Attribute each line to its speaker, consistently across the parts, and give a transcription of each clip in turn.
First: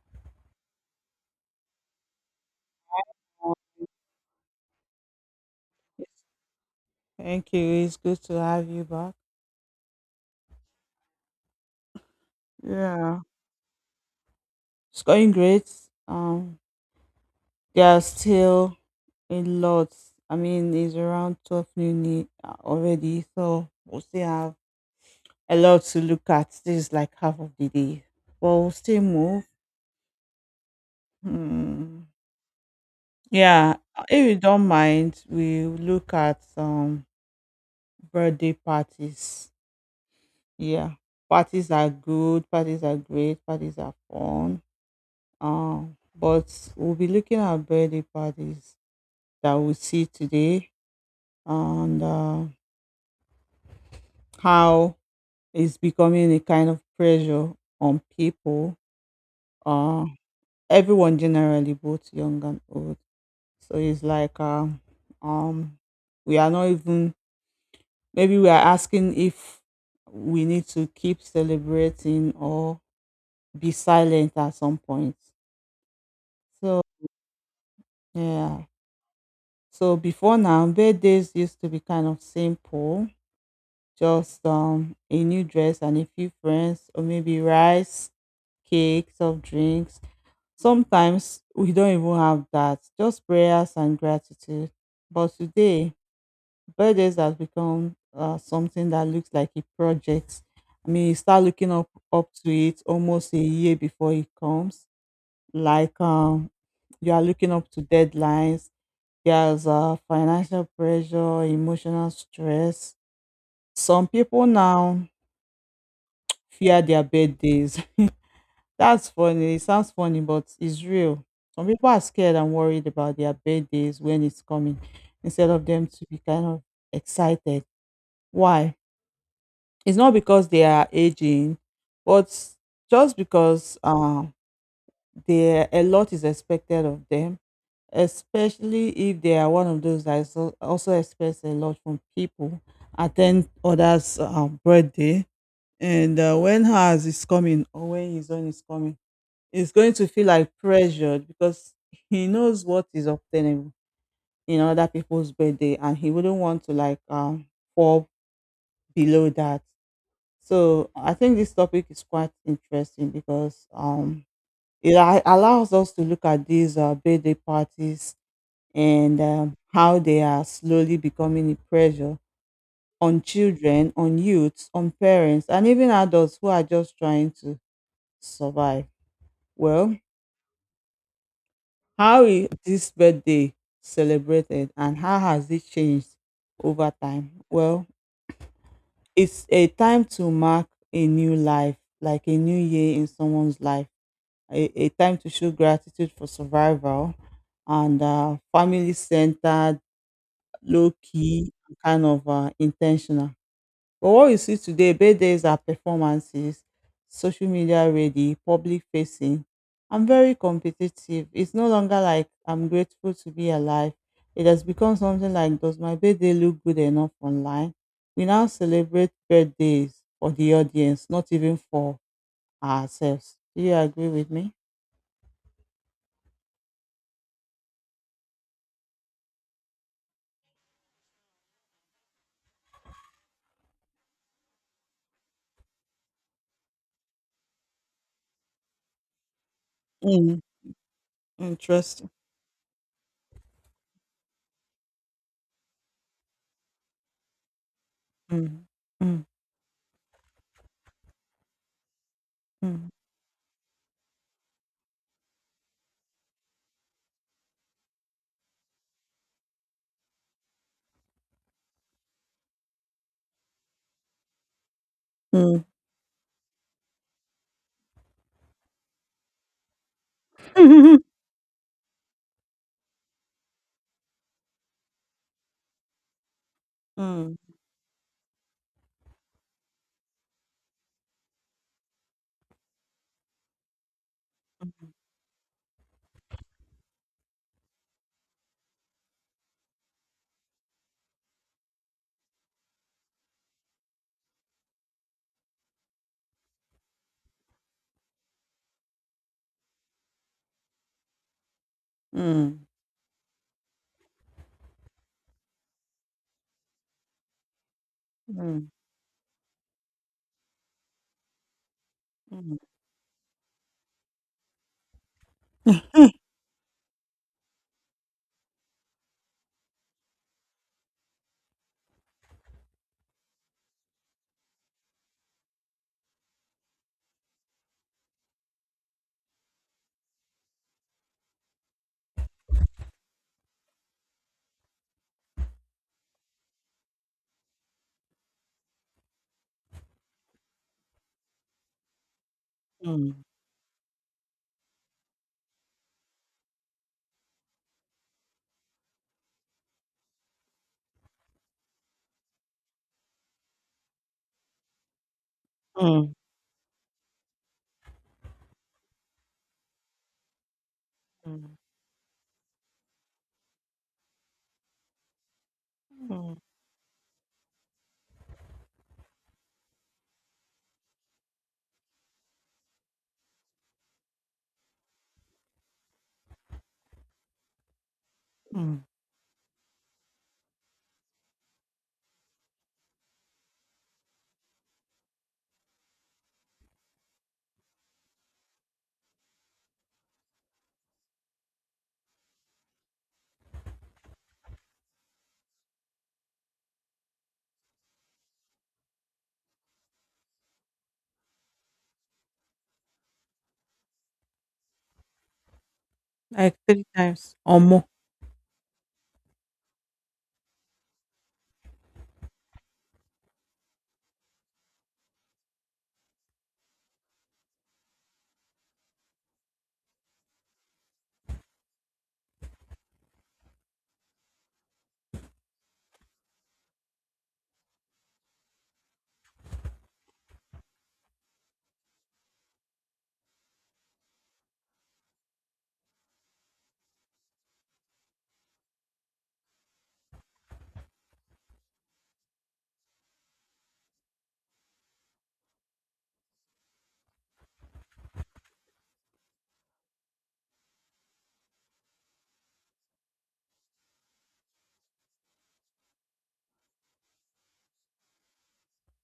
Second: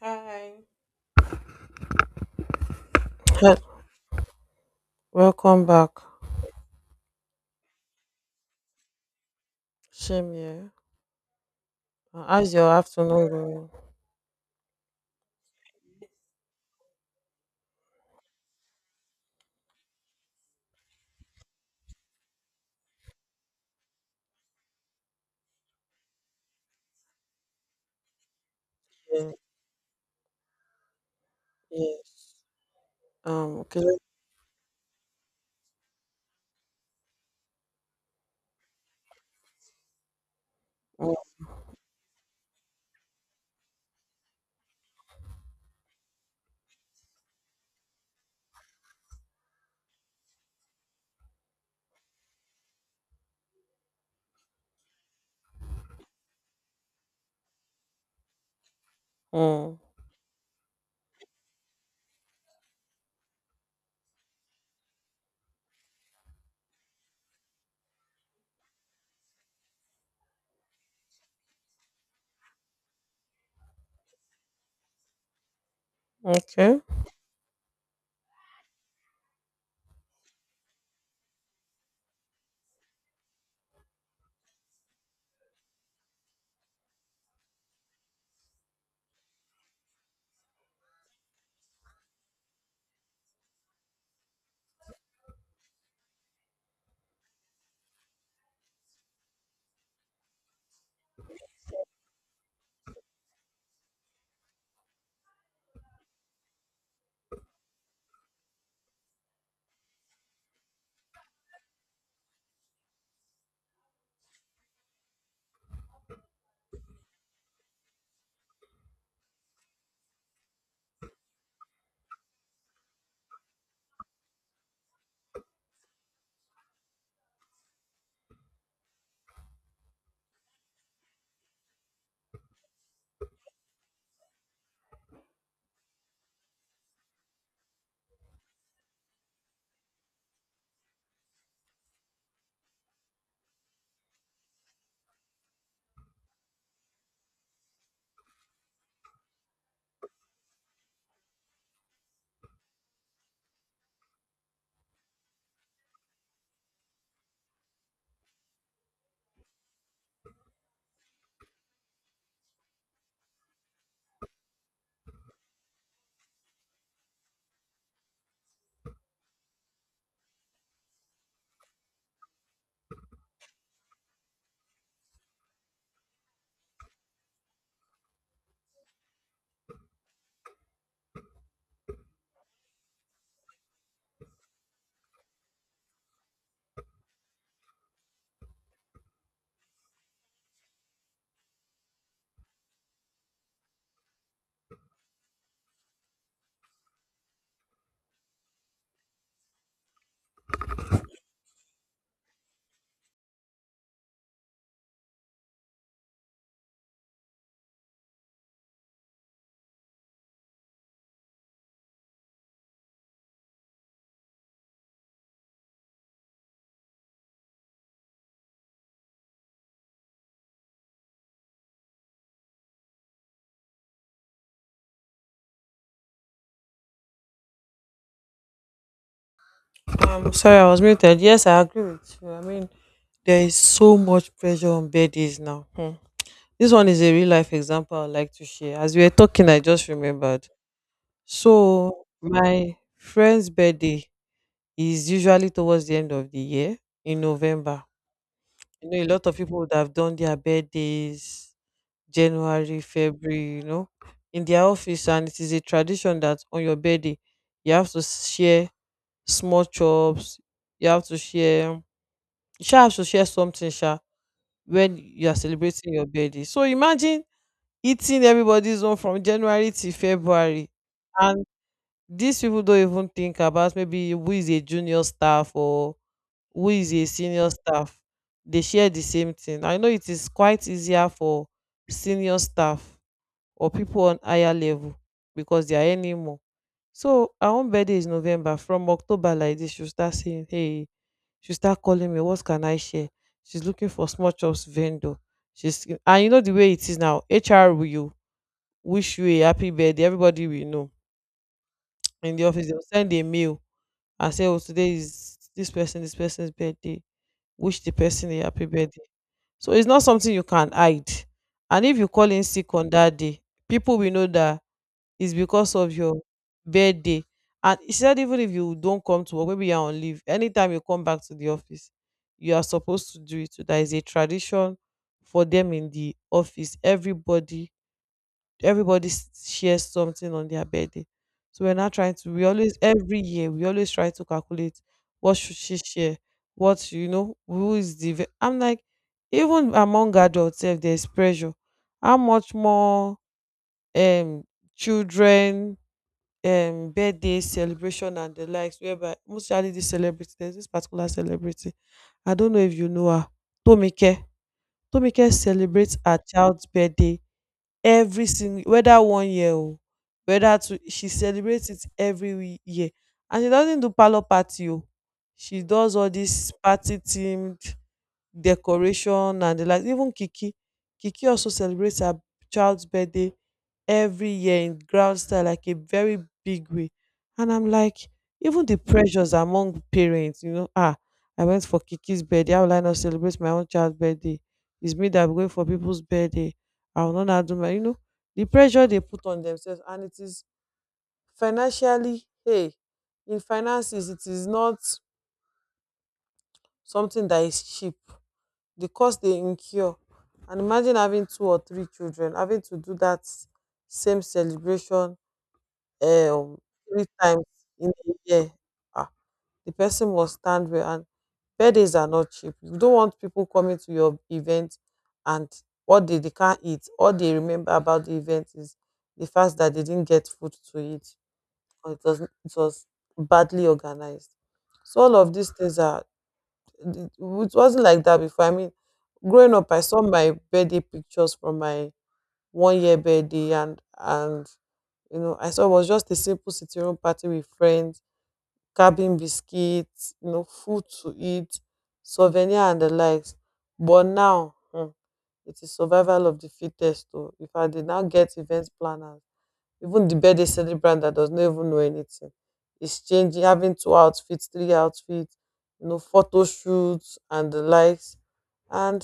Speaker 1: Hi. Hi, Welcome back.
Speaker 2: Thank you. It's good to have you back.
Speaker 1: Shame here. How's your
Speaker 2: Yeah.
Speaker 1: afternoon going?
Speaker 2: It's going great. Um, there's still a lot. I mean, it's around 12 noon already, so we still have a lot to look at. This is like half of the day. But we'll still
Speaker 1: Yeah,
Speaker 2: move. Hmm.
Speaker 1: yes. Um,
Speaker 2: Yeah,
Speaker 1: okay. let-
Speaker 2: if you don't mind, we look at birthday parties. Yeah,
Speaker 1: mm,
Speaker 2: parties are good, parties are great, parties are fun. Uh, but we'll be looking at birthday parties that we see today and how it's becoming a kind of pressure on people,
Speaker 1: mm,
Speaker 2: uh, everyone generally, both young and old. So it's like um, we are not even, maybe we are asking if we need to keep celebrating or be silent at some point. So,
Speaker 1: Okay.
Speaker 2: yeah. So before now, birthdays used to be kind of simple, just a new dress and a few friends, or maybe rice, cake, soft drinks. Sometimes we don't even have that, just prayers and gratitude. But today, birthdays has become something that looks like a project. I mean, you start looking up to it almost a year before it comes, like you are looking up to deadlines. There's financial pressure, emotional stress. Some people now fear their birthdays. That's funny. It sounds funny, but it's real. Some people are scared and worried about their birthdays when it's coming instead of them to be kind of excited. Why? It's not because they are aging, but just because they, a lot is expected of them, especially if they are one of those that is also expects a lot from people, attend others' birthday, and when ours is coming or when his own is coming, it's going to feel like pressured because he knows what is obtainable in other people's birthday, and he wouldn't want to like fall below that. So I think this topic is quite interesting because it allows us to look at these birthday parties and how they are slowly becoming a pressure on children, on youths, on parents, and even adults who are just trying to survive. Well, how is this birthday celebrated and how has it changed over time? Well, it's a time to mark a new life, like a new year in someone's life, a time to show gratitude for survival, and family centered, low key, kind of intentional. But what we see today, birthdays are performances, social media ready, public facing. I'm very competitive. It's no longer like I'm grateful to be alive. It has become something like, does my birthday look good enough online? We now celebrate birthdays for the audience, not even for ourselves. Do you agree with me?
Speaker 1: Sorry, I was muted. Yes, I agree with you. I mean, there is so much pressure on birthdays now. Hmm. This one is a real life example I'd like to share. As we were talking, I just
Speaker 2: Mm,
Speaker 1: remembered. So,
Speaker 2: interesting.
Speaker 1: my friend's birthday is usually towards the end of the year in November.
Speaker 2: Mm.
Speaker 1: You know, a
Speaker 2: Mm.
Speaker 1: lot of people would have done their birthdays January,
Speaker 2: Mm.
Speaker 1: February, you know, in their office. And it is a tradition that on your birthday, you have to share small chops, you have to share, you sha have to share something when you are
Speaker 2: Mm.
Speaker 1: celebrating your birthday. So imagine eating everybody's own from January to February. And these people don't even think about maybe who is a junior staff or who is
Speaker 2: Mm.
Speaker 1: a
Speaker 2: Mm.
Speaker 1: senior staff. They share the same thing. I know it is quite easier for senior staff or people on higher level because they are earning more. So our own birthday is November. From October like this, she'll start saying, "Hey," she'll start calling me, what can I share? She's looking for small chops vendor. She's, and you know the way it is now. HR will, you wish you a happy birthday. Everybody will know. In the
Speaker 2: Mm.
Speaker 1: office, they'll send a mail and say, "Oh, today is this person, this person's birthday. Wish the person a happy
Speaker 2: Mm.
Speaker 1: birthday." So it's not something you can hide. And if you call in
Speaker 2: Mm.
Speaker 1: sick on that day, people will know that it's because of your birthday. And he said, even if you don't come to work, maybe you're on leave, anytime you come back to the office, you are supposed to do it. So that is a tradition for them in the office. Everybody shares something on their birthday. So we're not trying to, we always, every year, we always try to calculate what should she share, what, you know, who is the, ve- I'm like, even among adults, if there's pressure, how much more um children birthday celebration and the likes, whereby mostly this celebrity, there's this particular celebrity. I don't know if you know her. Tomike, Tomike celebrates
Speaker 2: Mm.
Speaker 1: her child's birthday every single, whether 1 year or whether two, she
Speaker 2: Mm.
Speaker 1: celebrates it every year. And she doesn't do parlor party o, she does all
Speaker 2: Mm.
Speaker 1: this party themed decoration and the like. Even Kiki, Kiki also celebrates her child's birthday every year in ground style, like a very big way. And I'm like, even the
Speaker 2: Mm,
Speaker 1: pressures among parents, you know, ah, I went for Kiki's birthday, how will I not celebrate my own child's birthday? It's me that I'm going for people's birthday, I will not now do my, you know, the pressure they put on themselves, and it is financially, hey, in finances, it is not something that is cheap, the cost they incur. And imagine having two or three children having to do that same celebration,
Speaker 2: like
Speaker 1: um,
Speaker 2: 3
Speaker 1: 3
Speaker 2: times
Speaker 1: times
Speaker 2: or more.
Speaker 1: in a year. Ah, the person must stand well, and birthdays are not cheap. You don't want people coming to your event and what they can't eat. All they remember about the event is the fact that they didn't get food to eat, or it was badly organized. So all of these things are, it wasn't like that before. I mean, growing up, I saw my birthday pictures from my 1 year birthday, and you know, I saw it was just a simple sitting room party with friends, cabin biscuits, you know, food to eat, souvenir and the likes. But now, hmm, it is survival of the fittest. Though if I did not get event planners, even the birthday celebrant that does not even know anything is changing, having two outfits, three outfits, you know, photo shoots and the likes. And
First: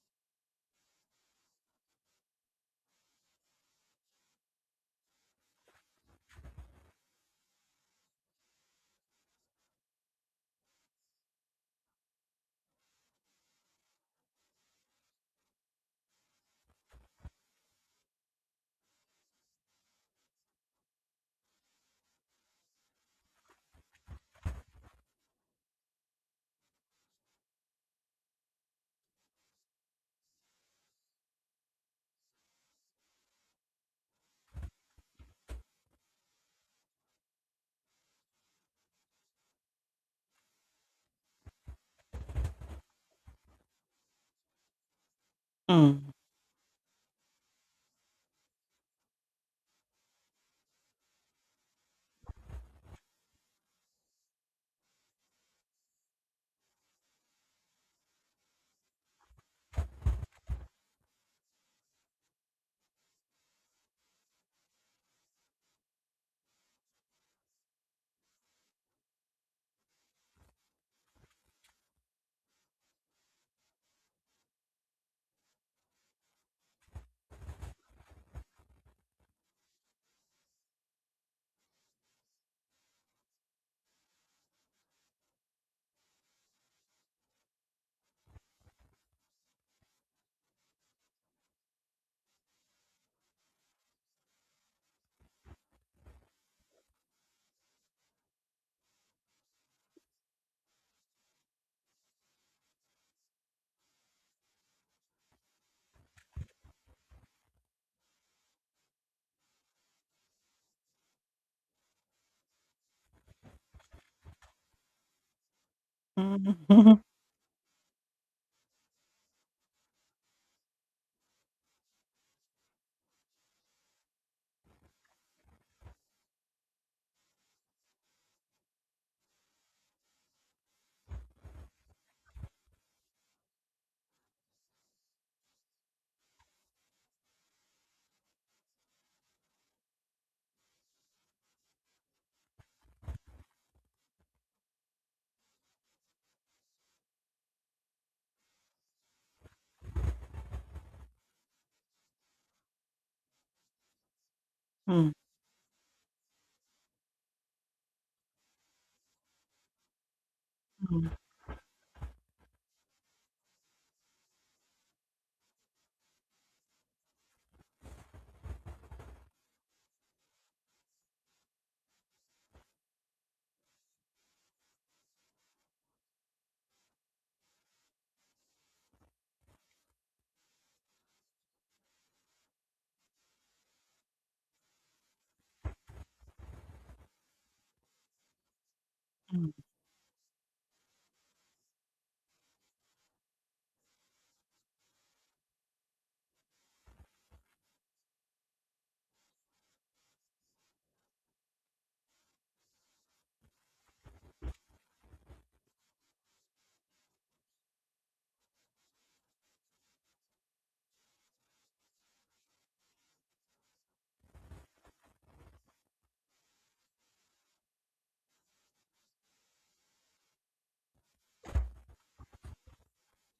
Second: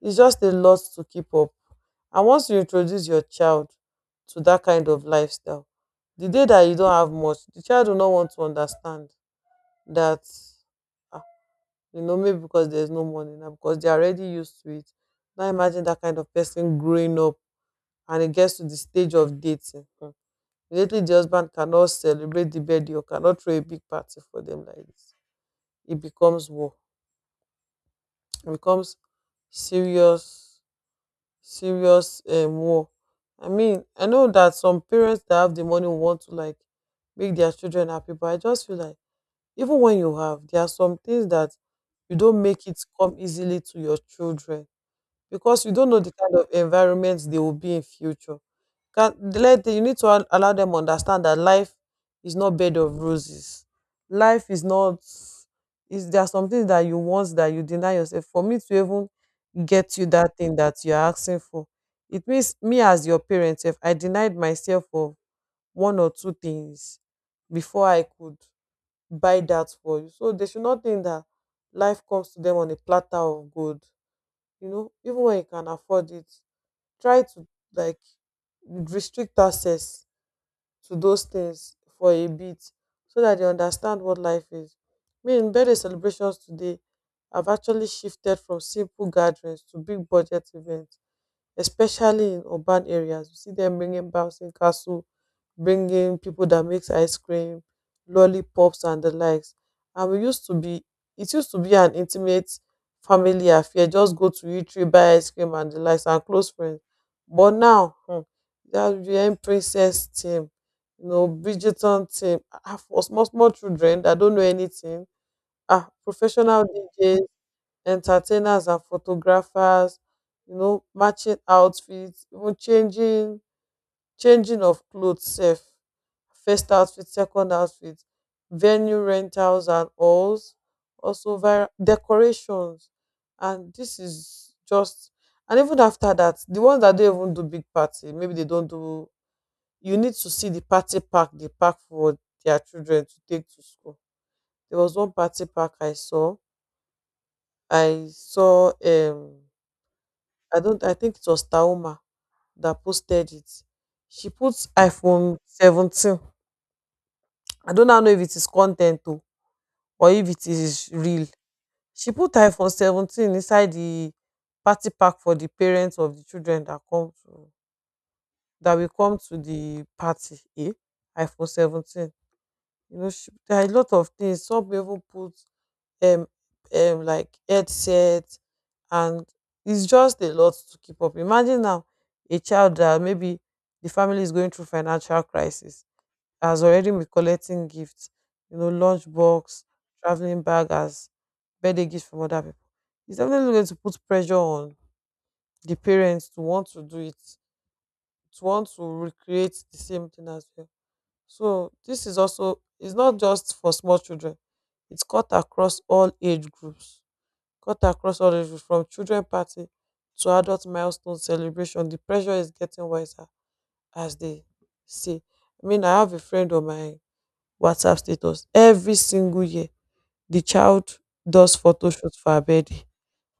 Speaker 1: it's just a lot to keep up. And once you introduce your child to that kind of lifestyle, the day that you don't have much, the child will not want to understand that, ah, you know, maybe because there's no money now, because they're already used to it. Now imagine that kind of person growing up, and it gets to the stage of dating. Hmm. Immediately the husband cannot celebrate the birthday or cannot throw a big party for them like this, it becomes war. It becomes serious, serious, war. I mean, I know that some parents that have the money want to like make their children happy, but I just feel like even when you have, there are some things that you don't make it come easily to your children, because we don't know
Speaker 2: Mm.
Speaker 1: the kind of environment they will be in future. Can let, you need to allow them understand that life is not bed of roses. Life is not, is, there are some things that you want that you deny yourself. For me to even get you that thing that you're asking for, it means me as your parent, if I denied myself of one or two things before I could buy that for you. So they should not think that life comes to them on a platter of gold. You know, even when you can afford it, try to like restrict access to those things for a bit, so that they understand what life is. Me in birthday celebrations today, I've actually shifted from simple gatherings to big budget events, especially in urban areas. You see them bringing bouncing castle, bringing people that makes ice cream, lollipops, and the likes. And we used to be, it used to be an intimate family affair. Just go to eatery, buy ice cream, and the likes, and close friends. But now, hmm, that VM princess team, you know, Bridgerton team, ah, for small small children that don't know anything, ah,
Speaker 2: Mm.
Speaker 1: professional DJs, entertainers and photographers, you know, matching outfits, even changing of clothes sef. First outfit, second outfit, venue rentals and halls, also vira decorations, and this is just, and even after that, the ones that don't even do big party, maybe they don't do, you need to see the party pack they pack for their children to take to school. There was one party pack I saw. I saw I don't, I think it was Taoma that posted it. She put
Speaker 2: Mm.
Speaker 1: iPhone 17. I don't now know if it is content oh, or if it is
Speaker 2: Mm.
Speaker 1: real. She put iPhone 17 inside the party pack for the parents of the children that come to, that will come to the party. Eh? iPhone 17. You know, she, there are a lot of things. Some people put um, like headset, and it's just a lot to keep up. Imagine now a child that maybe the family is going through financial crisis has already been collecting gifts, you know,
Speaker 2: Mm.
Speaker 1: lunchbox, traveling bag as birthday gifts from other people. It's definitely going to put pressure on the parents to want to do it, to want to recreate the same thing as well. So this is also, it's not just for small children. It's cut across all age groups. Cut across all, those from children party to adult milestone celebration, the pressure is getting wiser as they say. I mean, I have a friend on my WhatsApp status. Every single year, the child does photo shoot for her birthday.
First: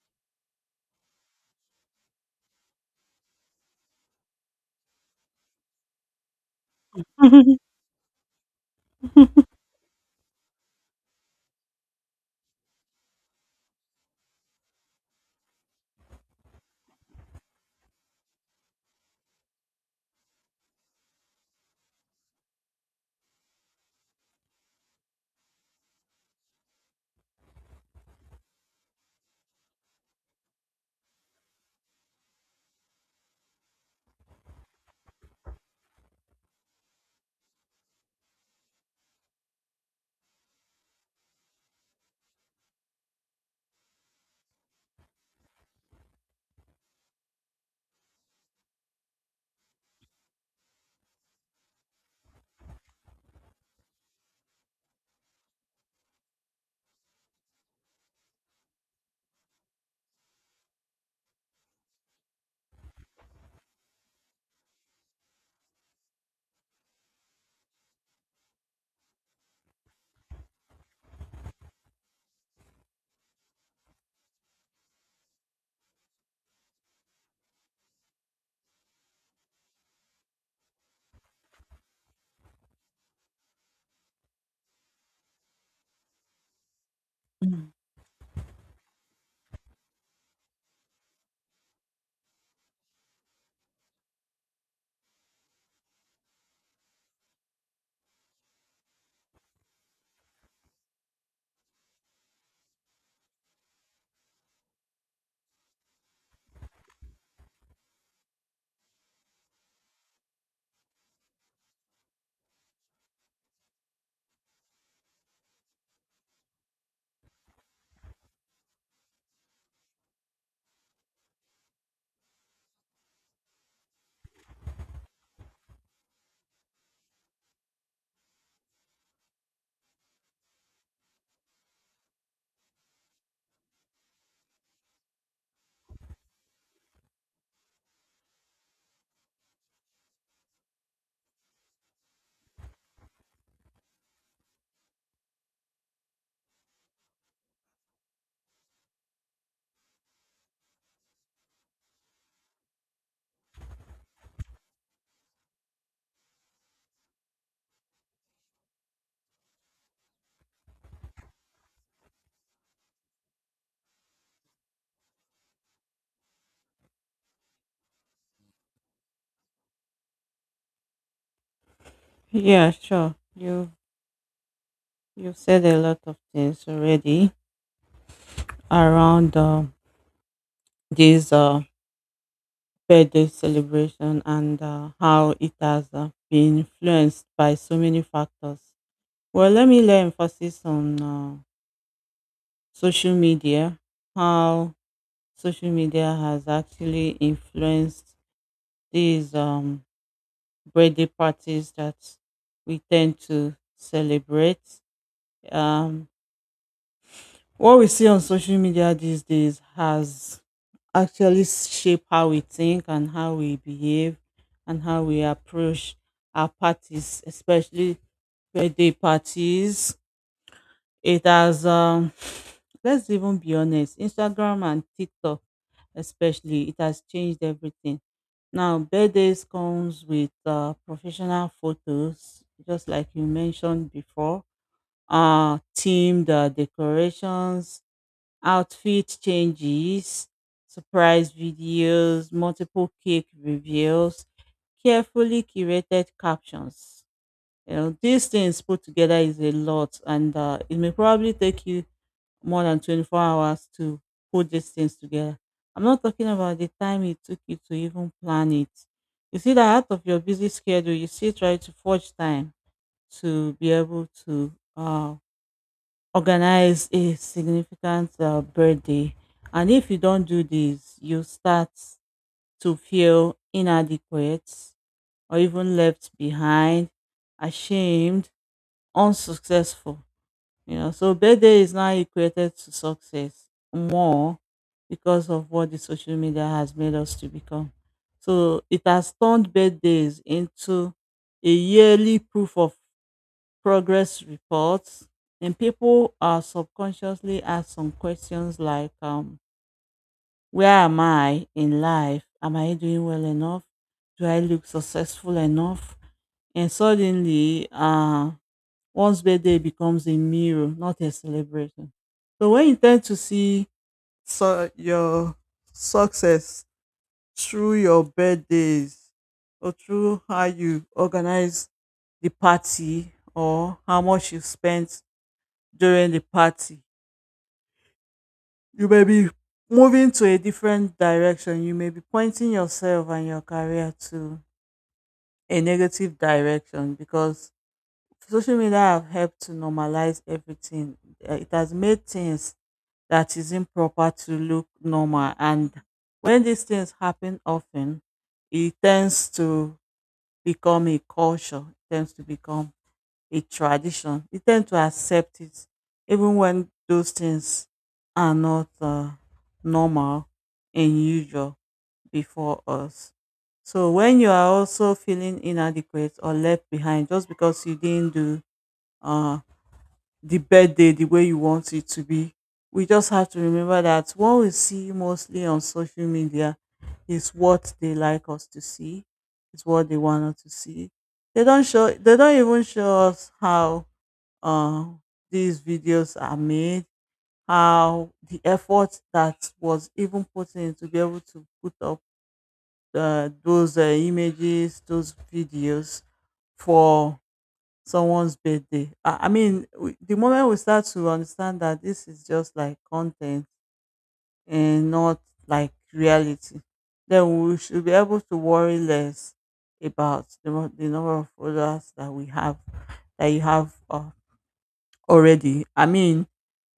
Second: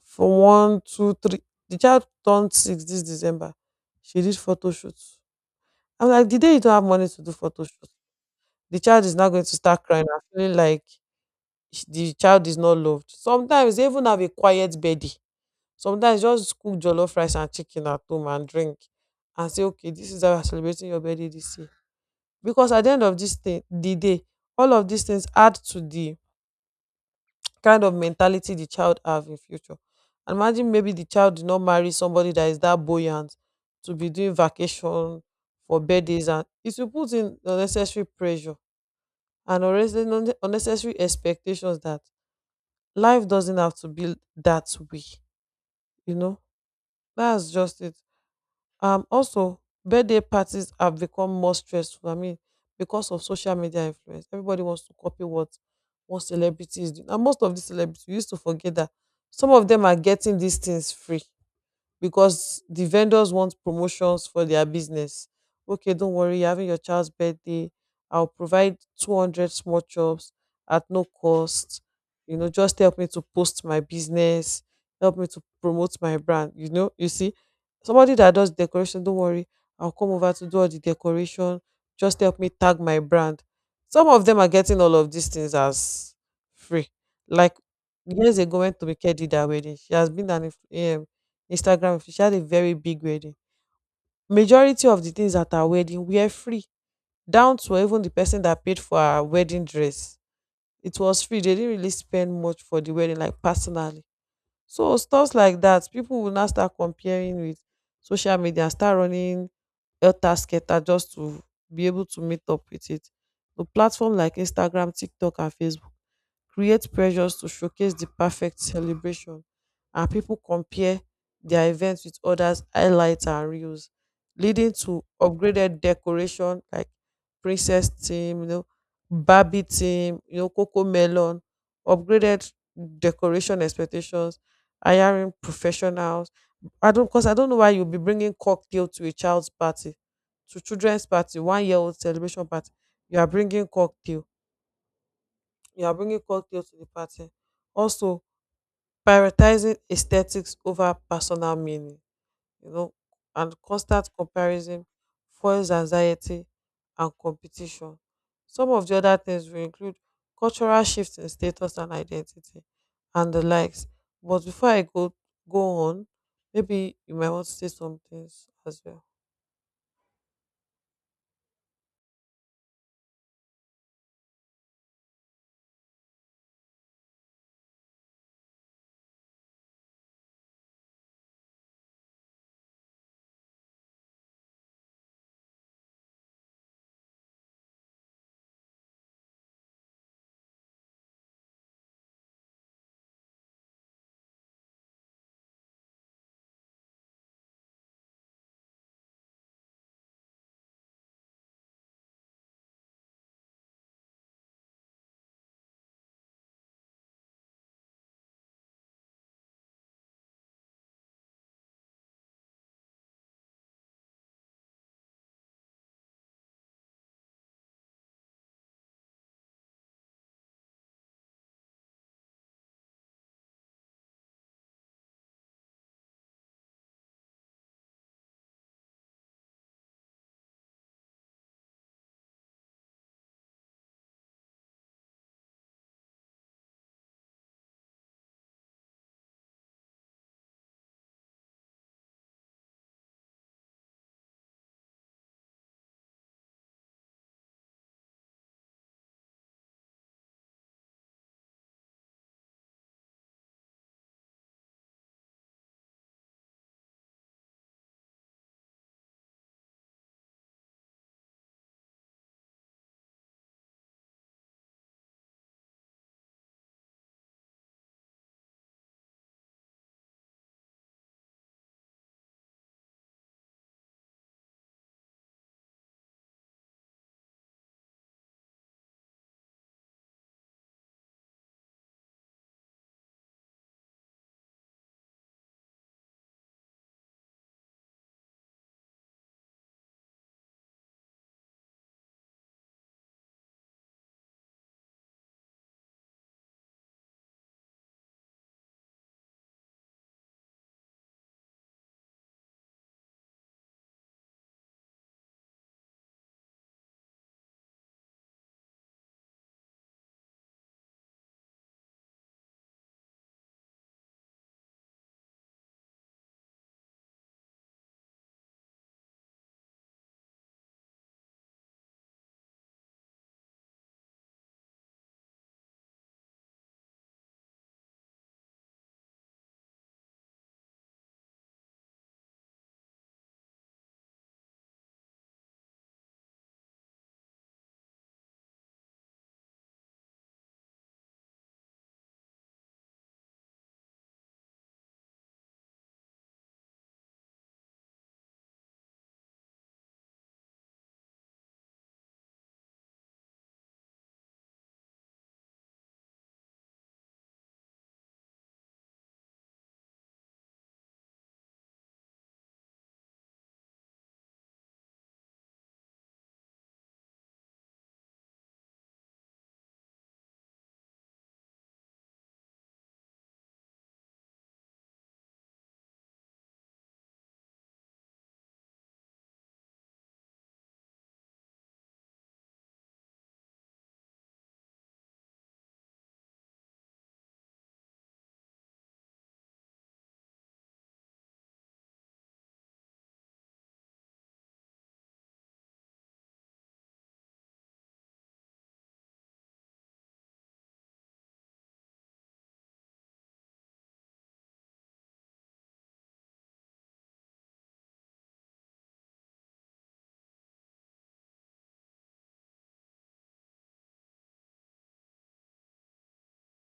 Speaker 1: For one, two, three. The child turned six this December. She did photo shoots. I'm like, the day you don't have money to do photo shoots, the child is not going to start crying and feeling like the child is not loved. Sometimes they even have a quiet birthday. Sometimes just cook jollof rice and chicken at home and drink, and say, okay, this is how you're celebrating your birthday this year. Because at the end of this thing, the day, all of these things add to the kind of mentality the child have in future. And imagine maybe the child did not marry somebody that is that buoyant to be doing vacation for birthdays, and it will put in unnecessary pressure and unnecessary expectations that life doesn't have to be that way, you know. That's just it. Also, birthday parties have become more stressful. I mean, because of social media influence, everybody wants to copy what one celebrity is doing. And most of these celebrities, we used to forget that some of them are getting these things free, because the vendors want promotions for their business. Okay, don't worry, you're having your child's birthday, I'll provide 200 small jobs at no cost. You know, just help me to post my business, help me to promote my brand. You know, you see, somebody that does decoration, don't worry, I'll come over to do all the decoration. Just help me tag my brand. Some of them are getting all of these things as free. Like
Speaker 2: Mm.
Speaker 1: years ago, went to Tomike did her wedding. She has been an influencer Instagram if she had a very big wedding. Majority of the things at her wedding were free, down to even the person that paid for her wedding dress. It was free. They didn't really spend much for the wedding, like personally. So stuff like that, people will now start comparing with social media and start running elter skelter just to be able to meet up with it. A platform like Instagram, TikTok, and Facebook create pressures to showcase the perfect celebration, and people compare their events with others highlights and reels, leading to upgraded decoration like princess team, you know, barbie team, you know, coco melon, upgraded decoration expectations, hiring professionals. I don't, because I don't know why you'll be bringing cocktail to a child's party, to children's party, 1 year old celebration party, you are bringing cocktail, you are bringing culture to the party. Also, prioritizing aesthetics over personal meaning, you know, and constant comparison fuels anxiety and competition. Some of the other things will include cultural shifts in status and identity and the likes. But before I go on, maybe you might want to say some things as well.
Speaker 2: Yeah, sure. You've said a lot of things already around this birthday celebration and how it has been influenced by so many factors. Well, let me lay emphasis on social media, how social media has actually influenced these. Birthday parties that we tend to celebrate. Um, what we see on social media these days has actually shaped how we think and how we behave and how we approach our parties, especially birthday parties. It has let's even be honest, Instagram and TikTok especially, it has changed everything. Now birthdays comes with professional photos, just like you mentioned before. Themed decorations, outfit changes, surprise videos, multiple cake reveals, carefully curated captions. You know, these things put together is a lot, and it may probably take you more than 24 hours to put these things together. I'm not talking about the time it took you to even plan it. You see that out of your busy schedule, you still try to forge time to be able to organize a significant birthday. And if you don't do this, you start to feel inadequate or even left behind, ashamed, unsuccessful. You know, so birthday is now equated to success more because of what the social media has made us to become. So it has turned birthdays into a yearly proof of progress reports, and people are subconsciously ask some questions like, "Where am I in life? Am I doing well enough? Do I look successful enough?" And suddenly, one's birthday becomes a mirror, not a celebration. So when you tend to see so your success through your birthdays or through how you organize the party or how much you spent during the party, you may be moving to a different direction. You may be pointing yourself and your career to a negative direction because social media have helped to normalize everything. It has made things that is improper to look normal. And when these things happen often, it tends to become a culture, it tends to become a tradition. You tend to accept it, even when those things are not normal and usual before us. So when you are also feeling inadequate or left behind just because you didn't do uh, the birthday the way you want it to be. We just have to remember that what we see mostly on social media is what they like us to see, is what they want us to see. They don't show, they don't even show us how uh, these videos are made, how the effort that was even put in to be able to put up those images, those videos for someone's birthday. I mean, we, the moment we start to understand that this is just like content and not like reality, then we should be able to worry less about the, the number of followers that we have, that you have already. I mean,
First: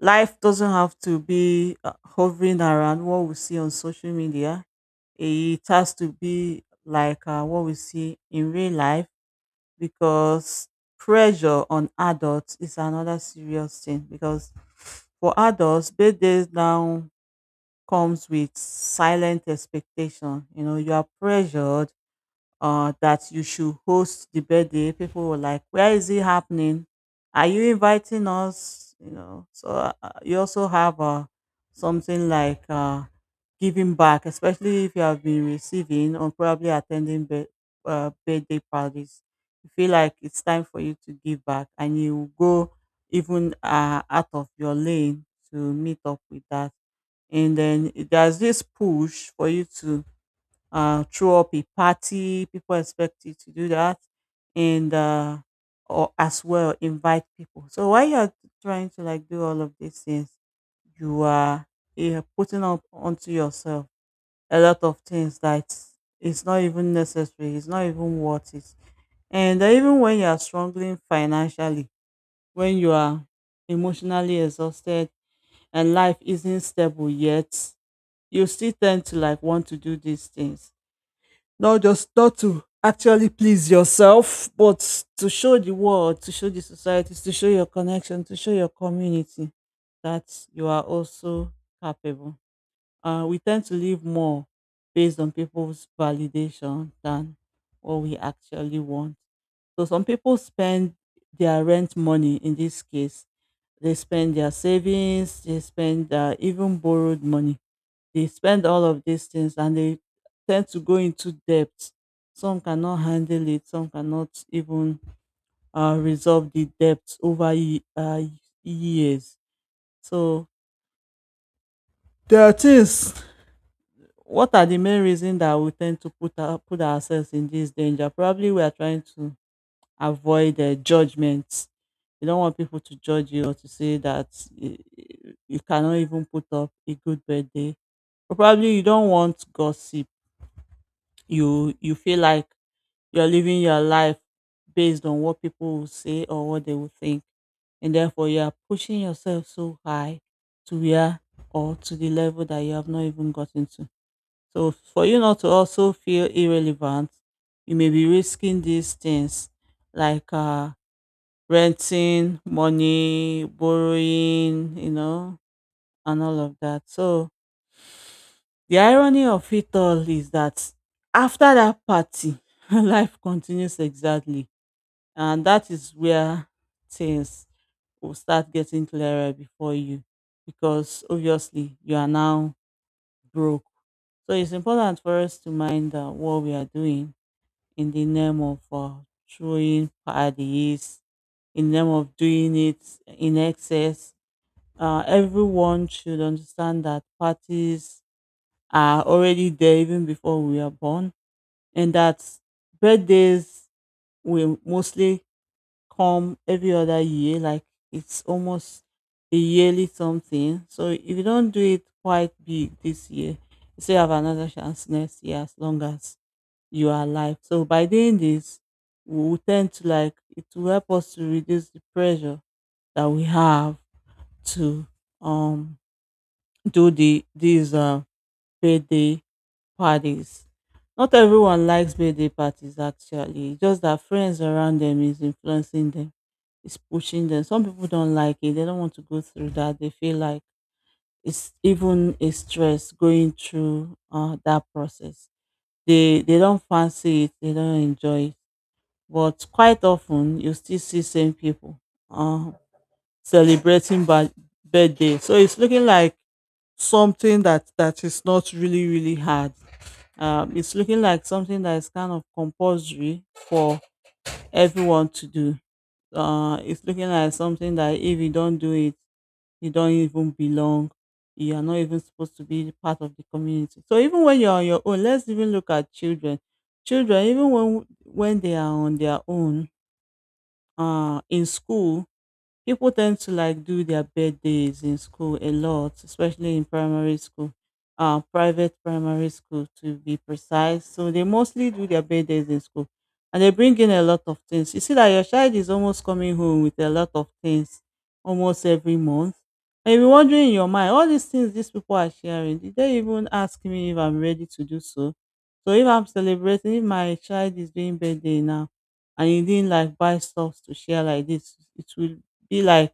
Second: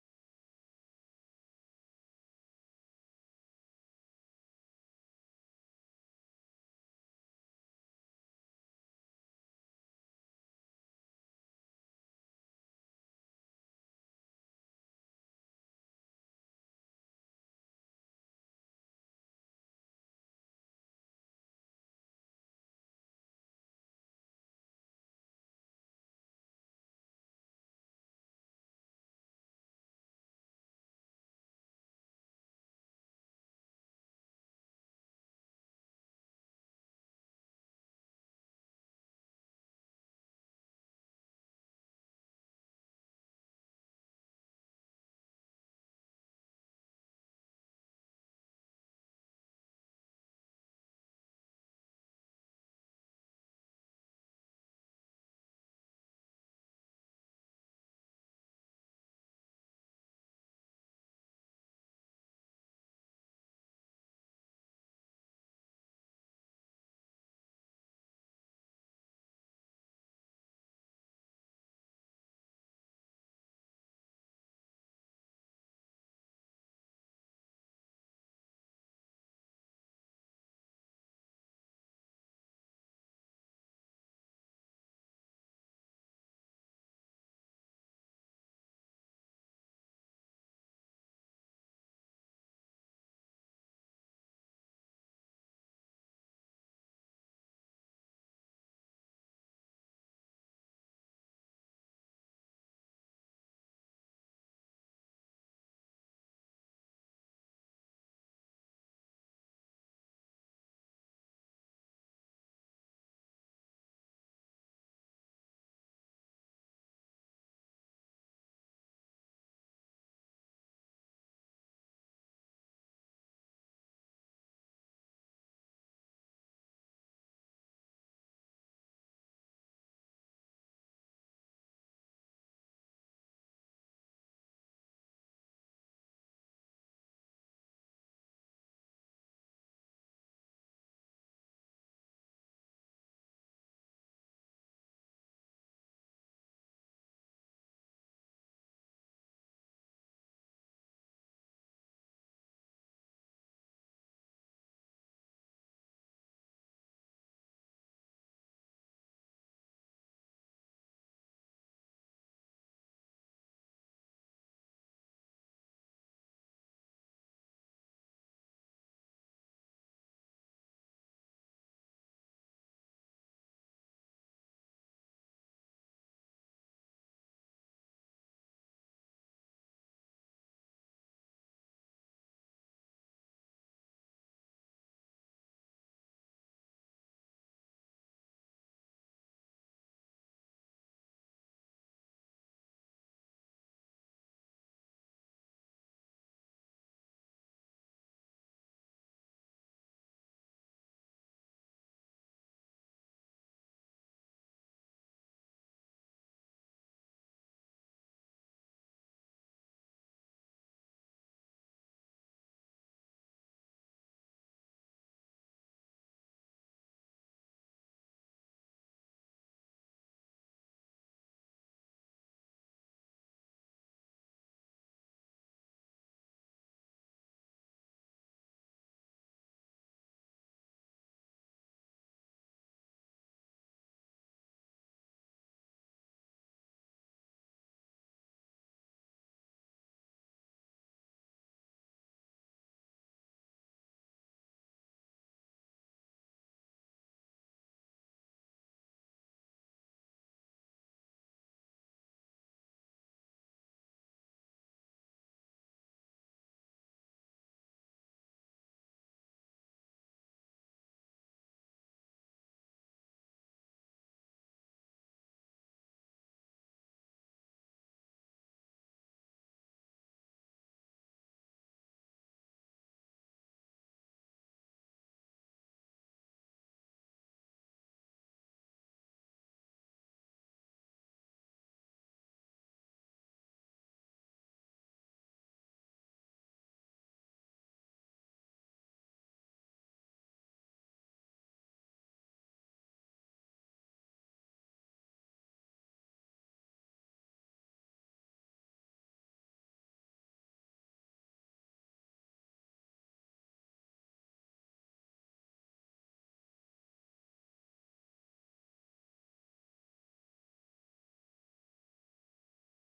Speaker 2: life doesn't have to be hovering around what we see on social media. It has to be like what we see in real life, because pressure on adults is another serious thing because for adults, birthdays now comes with silent expectation. You know, you are pressured that you should host the birthday. People were like, "Where is it happening? Are you inviting us?" You know. So you also have something like giving back, especially if you have been receiving or probably attending birthday parties. You feel like it's time for you to give back, and you go even out of your lane to meet up with that. And then there's this push for you to throw up a party. People expect you to do that, and or as well invite people. So while you're trying to like do all of these things, you are putting up onto yourself a lot of things that it's not even necessary. It's not even worth it. And even when you are struggling financially, when you are emotionally exhausted and life isn't stable yet, you still tend to like want to do these things, not just not to actually please yourself, but to show the world, to show the societies, to show your connection, to show your community that you are also capable. We tend to live more based on people's validation than what we actually want. So some people spend their rent money in this case. They spend their savings, they spend even borrowed money. They spend all of these things and they tend to go into debt. Some cannot handle it. Some cannot even resolve the debt over years. So there are things. What are the main reasons that we tend to put ourselves in this danger? Probably we are trying to avoid judgments. You don't want people to judge you or to say that you cannot even put up a good birthday. Probably you don't want gossip. You feel like you're living your life based on what people will say or what they will think. And therefore, you are pushing yourself so high to where or to the level that you have not even gotten to. So, for you not to also feel irrelevant, you may be risking these things like renting, money, borrowing, you know, and all of that. So, the irony of it all is that after that party, life continues exactly, and that is where things will start getting clearer before you because obviously you are now broke. So it's important for us to mind that what we are doing in the name of showing parties, in the name of doing it in excess. Everyone should understand that parties are already there even before we are born, and that birthdays will mostly come every other year, like it's almost a yearly something. So if you don't do it quite big this year, you still have another chance next year as long as you are alive. So by doing this, we will tend to like it will help us to reduce the pressure that we have to um do these birthday parties. Not everyone likes birthday parties actually. It's just that friends around them is influencing them, is pushing them. Some people don't like it. They don't want to go through that. They feel like it's even a stress going through that process. They don't fancy it. They don't enjoy it. But quite often you still see same people uh, celebrating birthday. So it's looking like something that is not really hard, it's looking like something that is kind of compulsory for everyone to do. It's looking like something that if you don't do it, you don't even belong. You are not even supposed to be part of the community. So even when you're on your own, let's even look at children. Children, even when they are on their own, in school, people tend to like do their birthdays in school a lot, especially in primary school, private primary school to be precise. So they mostly do their birthdays in school and they bring in a lot of things. You see that your child is almost coming home with a lot of things almost every month. And you'll be wondering in your mind, all these things these people are sharing, did they even ask me if I'm ready to do so? So if I'm celebrating, if my child is doing birthday now, and you didn't like buy stuff to share like this, it will be like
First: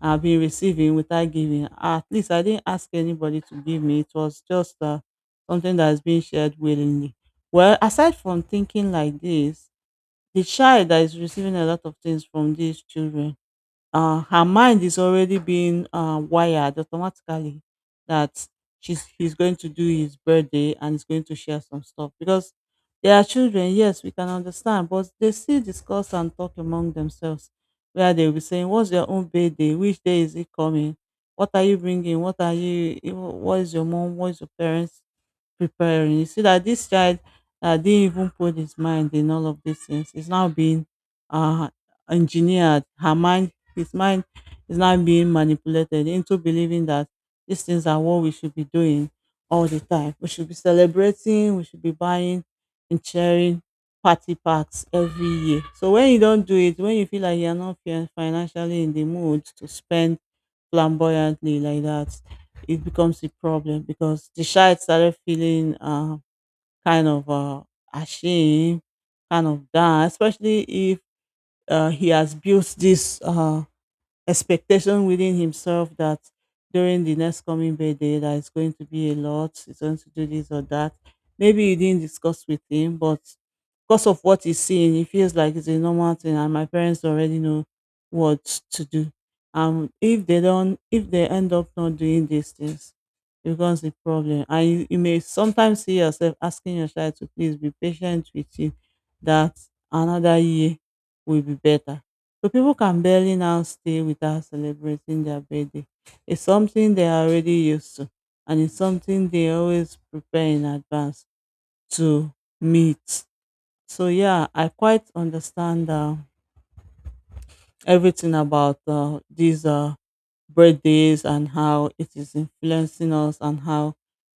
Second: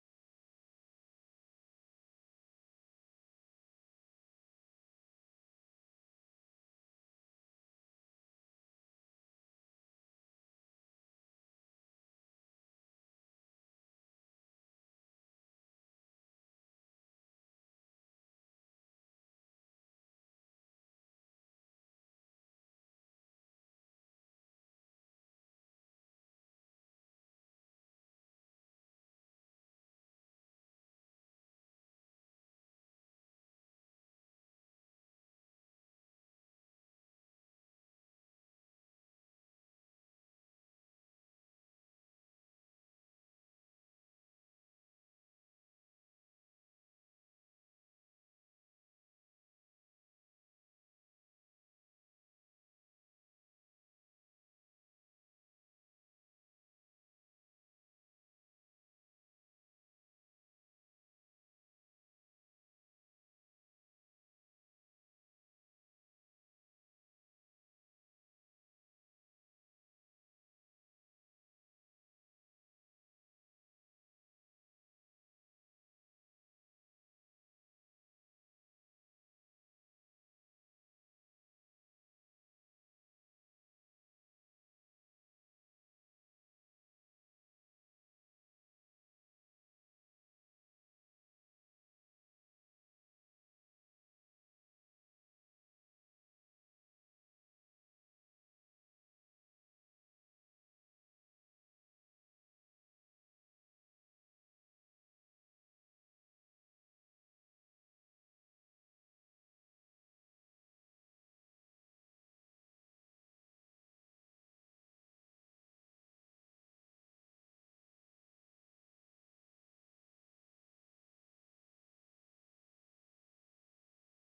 Speaker 2: I've been receiving without giving. At least I didn't ask anybody to give me. It was just something that is being shared willingly. Well, aside from thinking like this, the child that is receiving a lot of things from these children, her mind is already being wired automatically that she's he's going to do his birthday and he's going to share some stuff because they are children. Yes, we can understand, but they still discuss and talk among themselves where they will be saying, "What's your own birthday? Which day is it coming? What are you bringing? What are you? What is your mom? What is your parents preparing. You see that this child didn't even put his mind in all of these things. He's now being, uh, engineered. Her mind, his mind is now being manipulated into believing that these things are what we should be doing all the time. We should be celebrating. We should be buying and sharing party packs every year. So when you don't do it, when you feel like you're not financially in the mood to spend flamboyantly like that, it becomes a problem because the child started feeling kind of, ashamed, kind of down, especially if he has built this. Expectation within himself that during the next coming birthday that it's going to be a lot, he's going to do this or that. Maybe you didn't discuss with him, but because of what he's seeing, he feels like it's a normal thing and my parents already know what to do. If they don't if they end up not doing these things, it becomes a problem. And you may sometimes see yourself asking your child to please be patient with you that another year will be better so people can barely now stay without celebrating their birthday. It's something they are already used to, and it's something they always prepare in advance to meet. So yeah, I quite understand everything about these birthdays and how it is influencing us and how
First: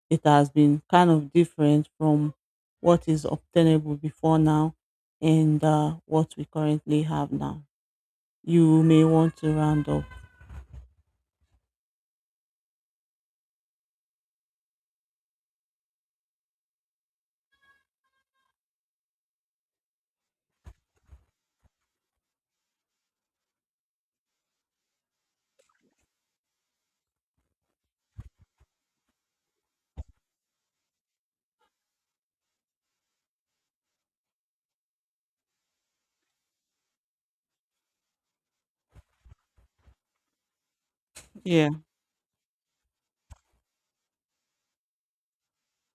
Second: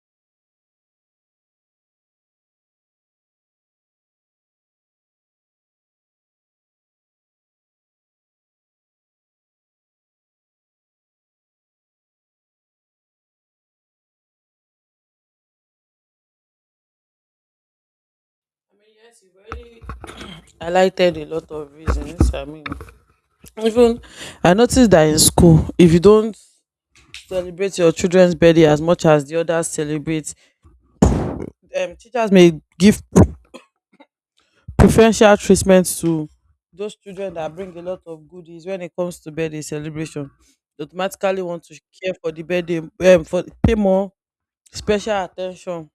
Speaker 2: it has been kind of different from what is obtainable before now and what we currently have now. You may want to round up.
Speaker 1: Yes, you very highlighted a lot of reasons. I mean, even I noticed that in school, if you don't celebrate your children's birthday as much as the others celebrate. Teachers may give preferential treatment to those children that bring a lot of goodies when it comes to birthday celebration. They automatically want
Speaker 2: Yeah.
Speaker 1: to care for the birthday, for pay more special attention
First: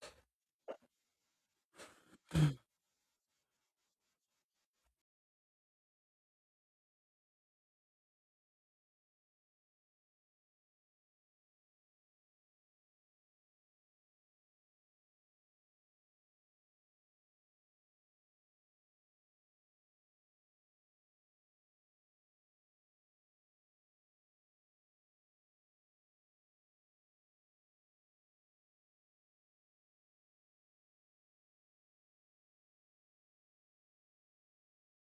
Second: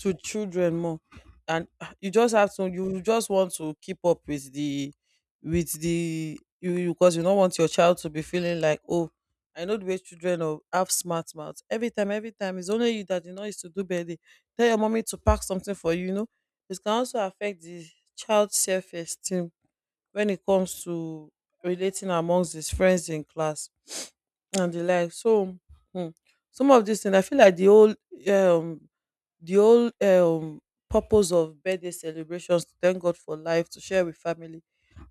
Speaker 1: to children more, and ah, you just have to, you just want to keep up with the, with the, because you don't want your child to be feeling like, oh, I know the way children of have smart mouths. Every time, it's only you that you know is to do better. Tell your mommy to pack something for you, you know. It can also affect the child's self-esteem when it comes to relating amongst his friends in class and the like. So hmm, some of these things, I feel like um the whole purpose of birthday celebrations to thank God for life, to share with family,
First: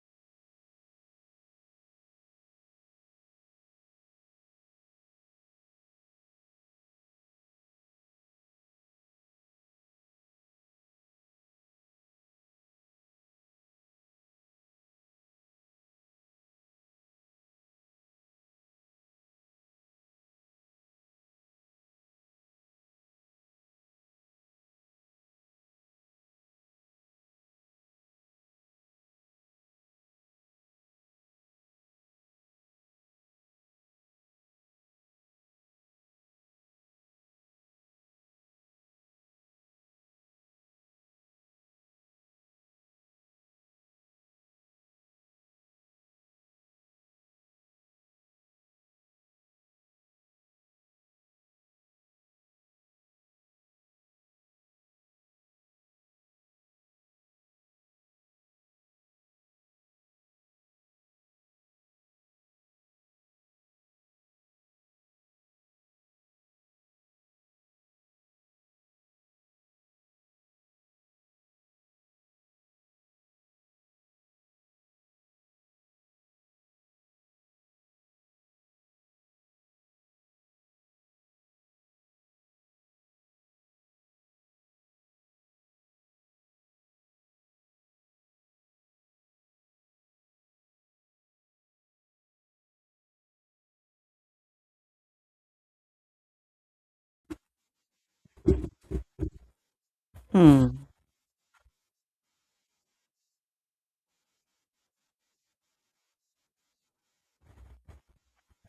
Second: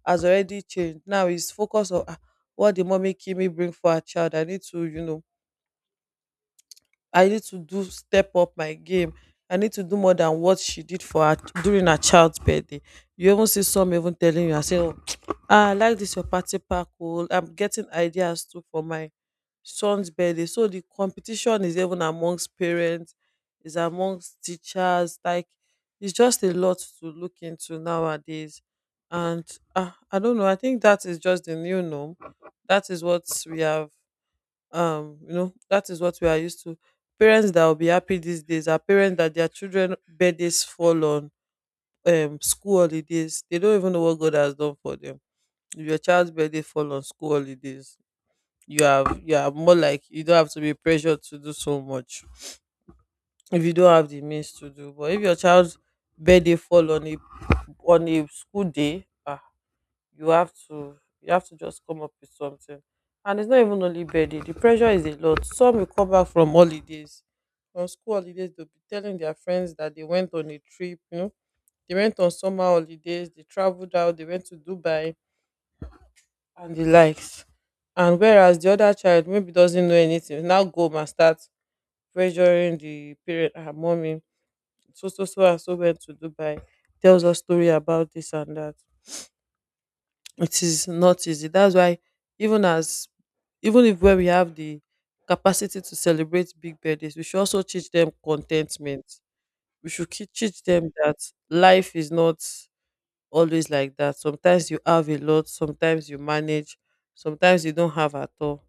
Speaker 1: has already changed. Now it's focus on ah, what the mommy Kimi bring for her child. I need to, I need to do step up my game. I need to do more than what she did for her during her child's birthday. You even see some even telling you, I say, oh, ah, I like this your party pack. Oh, I'm getting ideas too for my son's birthday. So the competition is even amongst parents, is amongst teachers. Like, it's just a lot to look into nowadays. And I don't know. I think that is just the new norm. That is what we have. That is what we are used to. Parents that will be happy these days are parents that their children birthdays fall on school holidays. They don't even know what God has done for them. If your child's birthday fall on school holidays, you have, you are more like you don't have to be pressured to do so much if you don't have the means to do. But if your child's birthday fall on a, on a school day, ah, you have to, just come up with something. And it's not even only birthday, the pressure is a lot. Some will come back from holidays, from school holidays, they'll be telling their friends that they went on a trip, you know, they went on summer holidays, they traveled out, they went to Dubai and the likes. And whereas the other child maybe doesn't know anything, now go and start pressuring the parent, her mommy, so, so, so, and so went to Dubai, tells us story about this and that. It is not easy. That's why, even as, even if where we have the capacity to celebrate big birthdays, we should also teach them contentment. We should teach
Speaker 2: Hmm.
Speaker 1: them that life is not always like that. Sometimes you have a lot, sometimes you manage, sometimes you don't have at all.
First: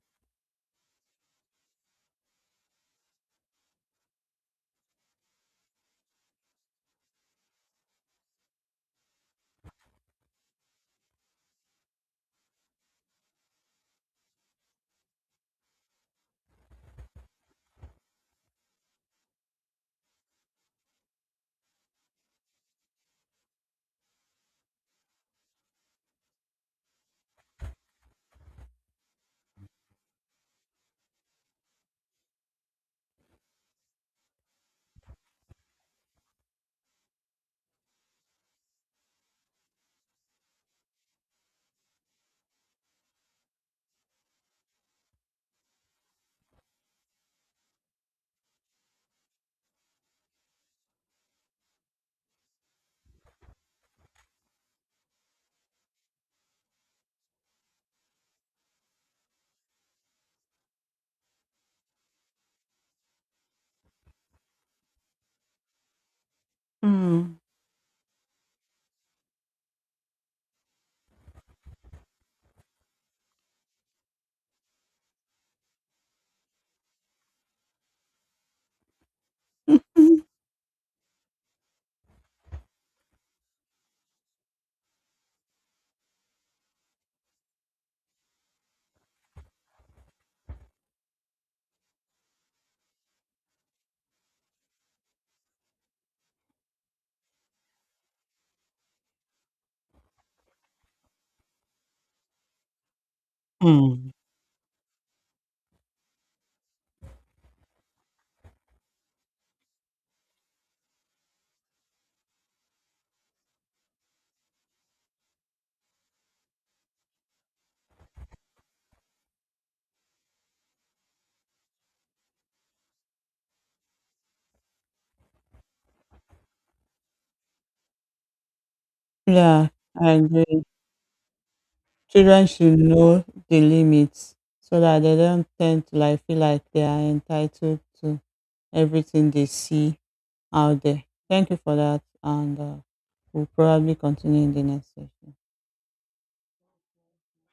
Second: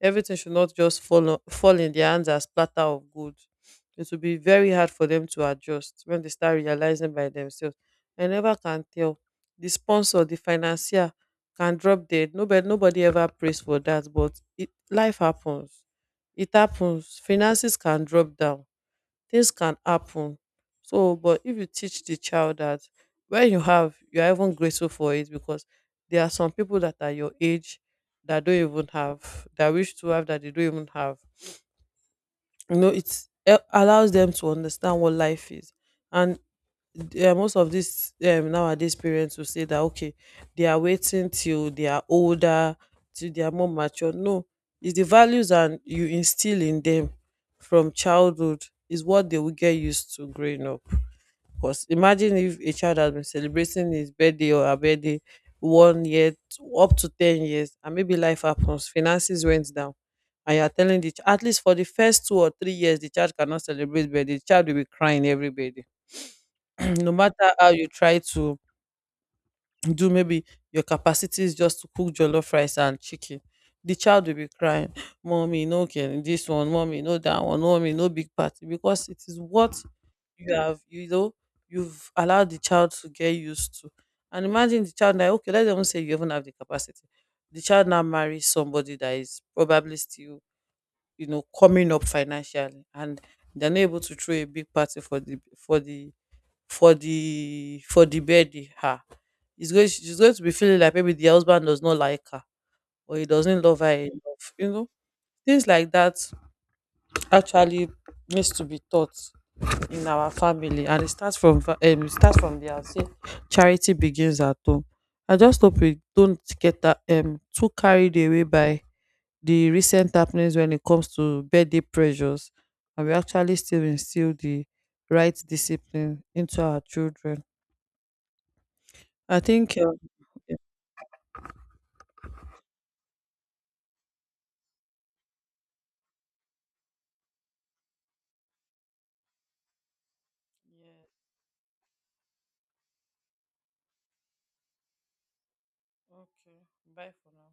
Speaker 1: Everything should not just fall in their hands as platter of gold. It will be very hard for them to adjust when they start realizing by themselves. I never can tell. The sponsor, the financier can drop dead. Nobody ever prays for that, but it life happens. It happens. Finances can drop down, things can happen. So, but if you teach the child that when you have, you are even grateful for it, because there are some people that are your age that don't even have, that wish to have that they don't even have. You know, it allows them to understand what life is. And yeah, most of these nowadays parents will say that okay, they are waiting till they are older, till they are more mature. No, it's the values and you instill in them from childhood is what they will get used to growing up. Because imagine if a child has been celebrating his birthday or her birthday 1 year up to 10 years, and maybe life happens, finances went down. And you are telling at least for the first 2 or 3 years, the child cannot celebrate birthday. The child will be crying every birthday no
Speaker 2: Hmm.
Speaker 1: matter how you try to do. Maybe your capacity is just to cook jollof rice and chicken, the child will be crying, mommy no can this one, mommy no that one, mommy no big party, because it is what you have, you know, you've allowed the child to get used to. And imagine the child now, okay, let's even say you even have the capacity, the child now marries somebody that is probably still, you know, coming up financially, and they're not able to throw a big party for the, for the baby. Ah, it's going, she's going to be feeling like maybe the husband does not like her, or he doesn't love her
Speaker 2: Hmm.
Speaker 1: enough. You know, things like that actually needs to be taught in our family, and it starts from it starts from there. I say charity begins at home. I just hope we don't get that too carried away by the recent happenings when it comes to birthday pressures, and we actually still instill the right discipline into our children. I
Speaker 2: Yeah,
Speaker 1: think
Speaker 2: I
Speaker 1: yeah.
Speaker 2: agree. Children should know the limits so that they don't tend to like feel like they are entitled to everything they see out there.
Speaker 1: Yes.
Speaker 2: Thank you for that, and we'll probably continue in the next session.
Speaker 1: Okay. Bye for now.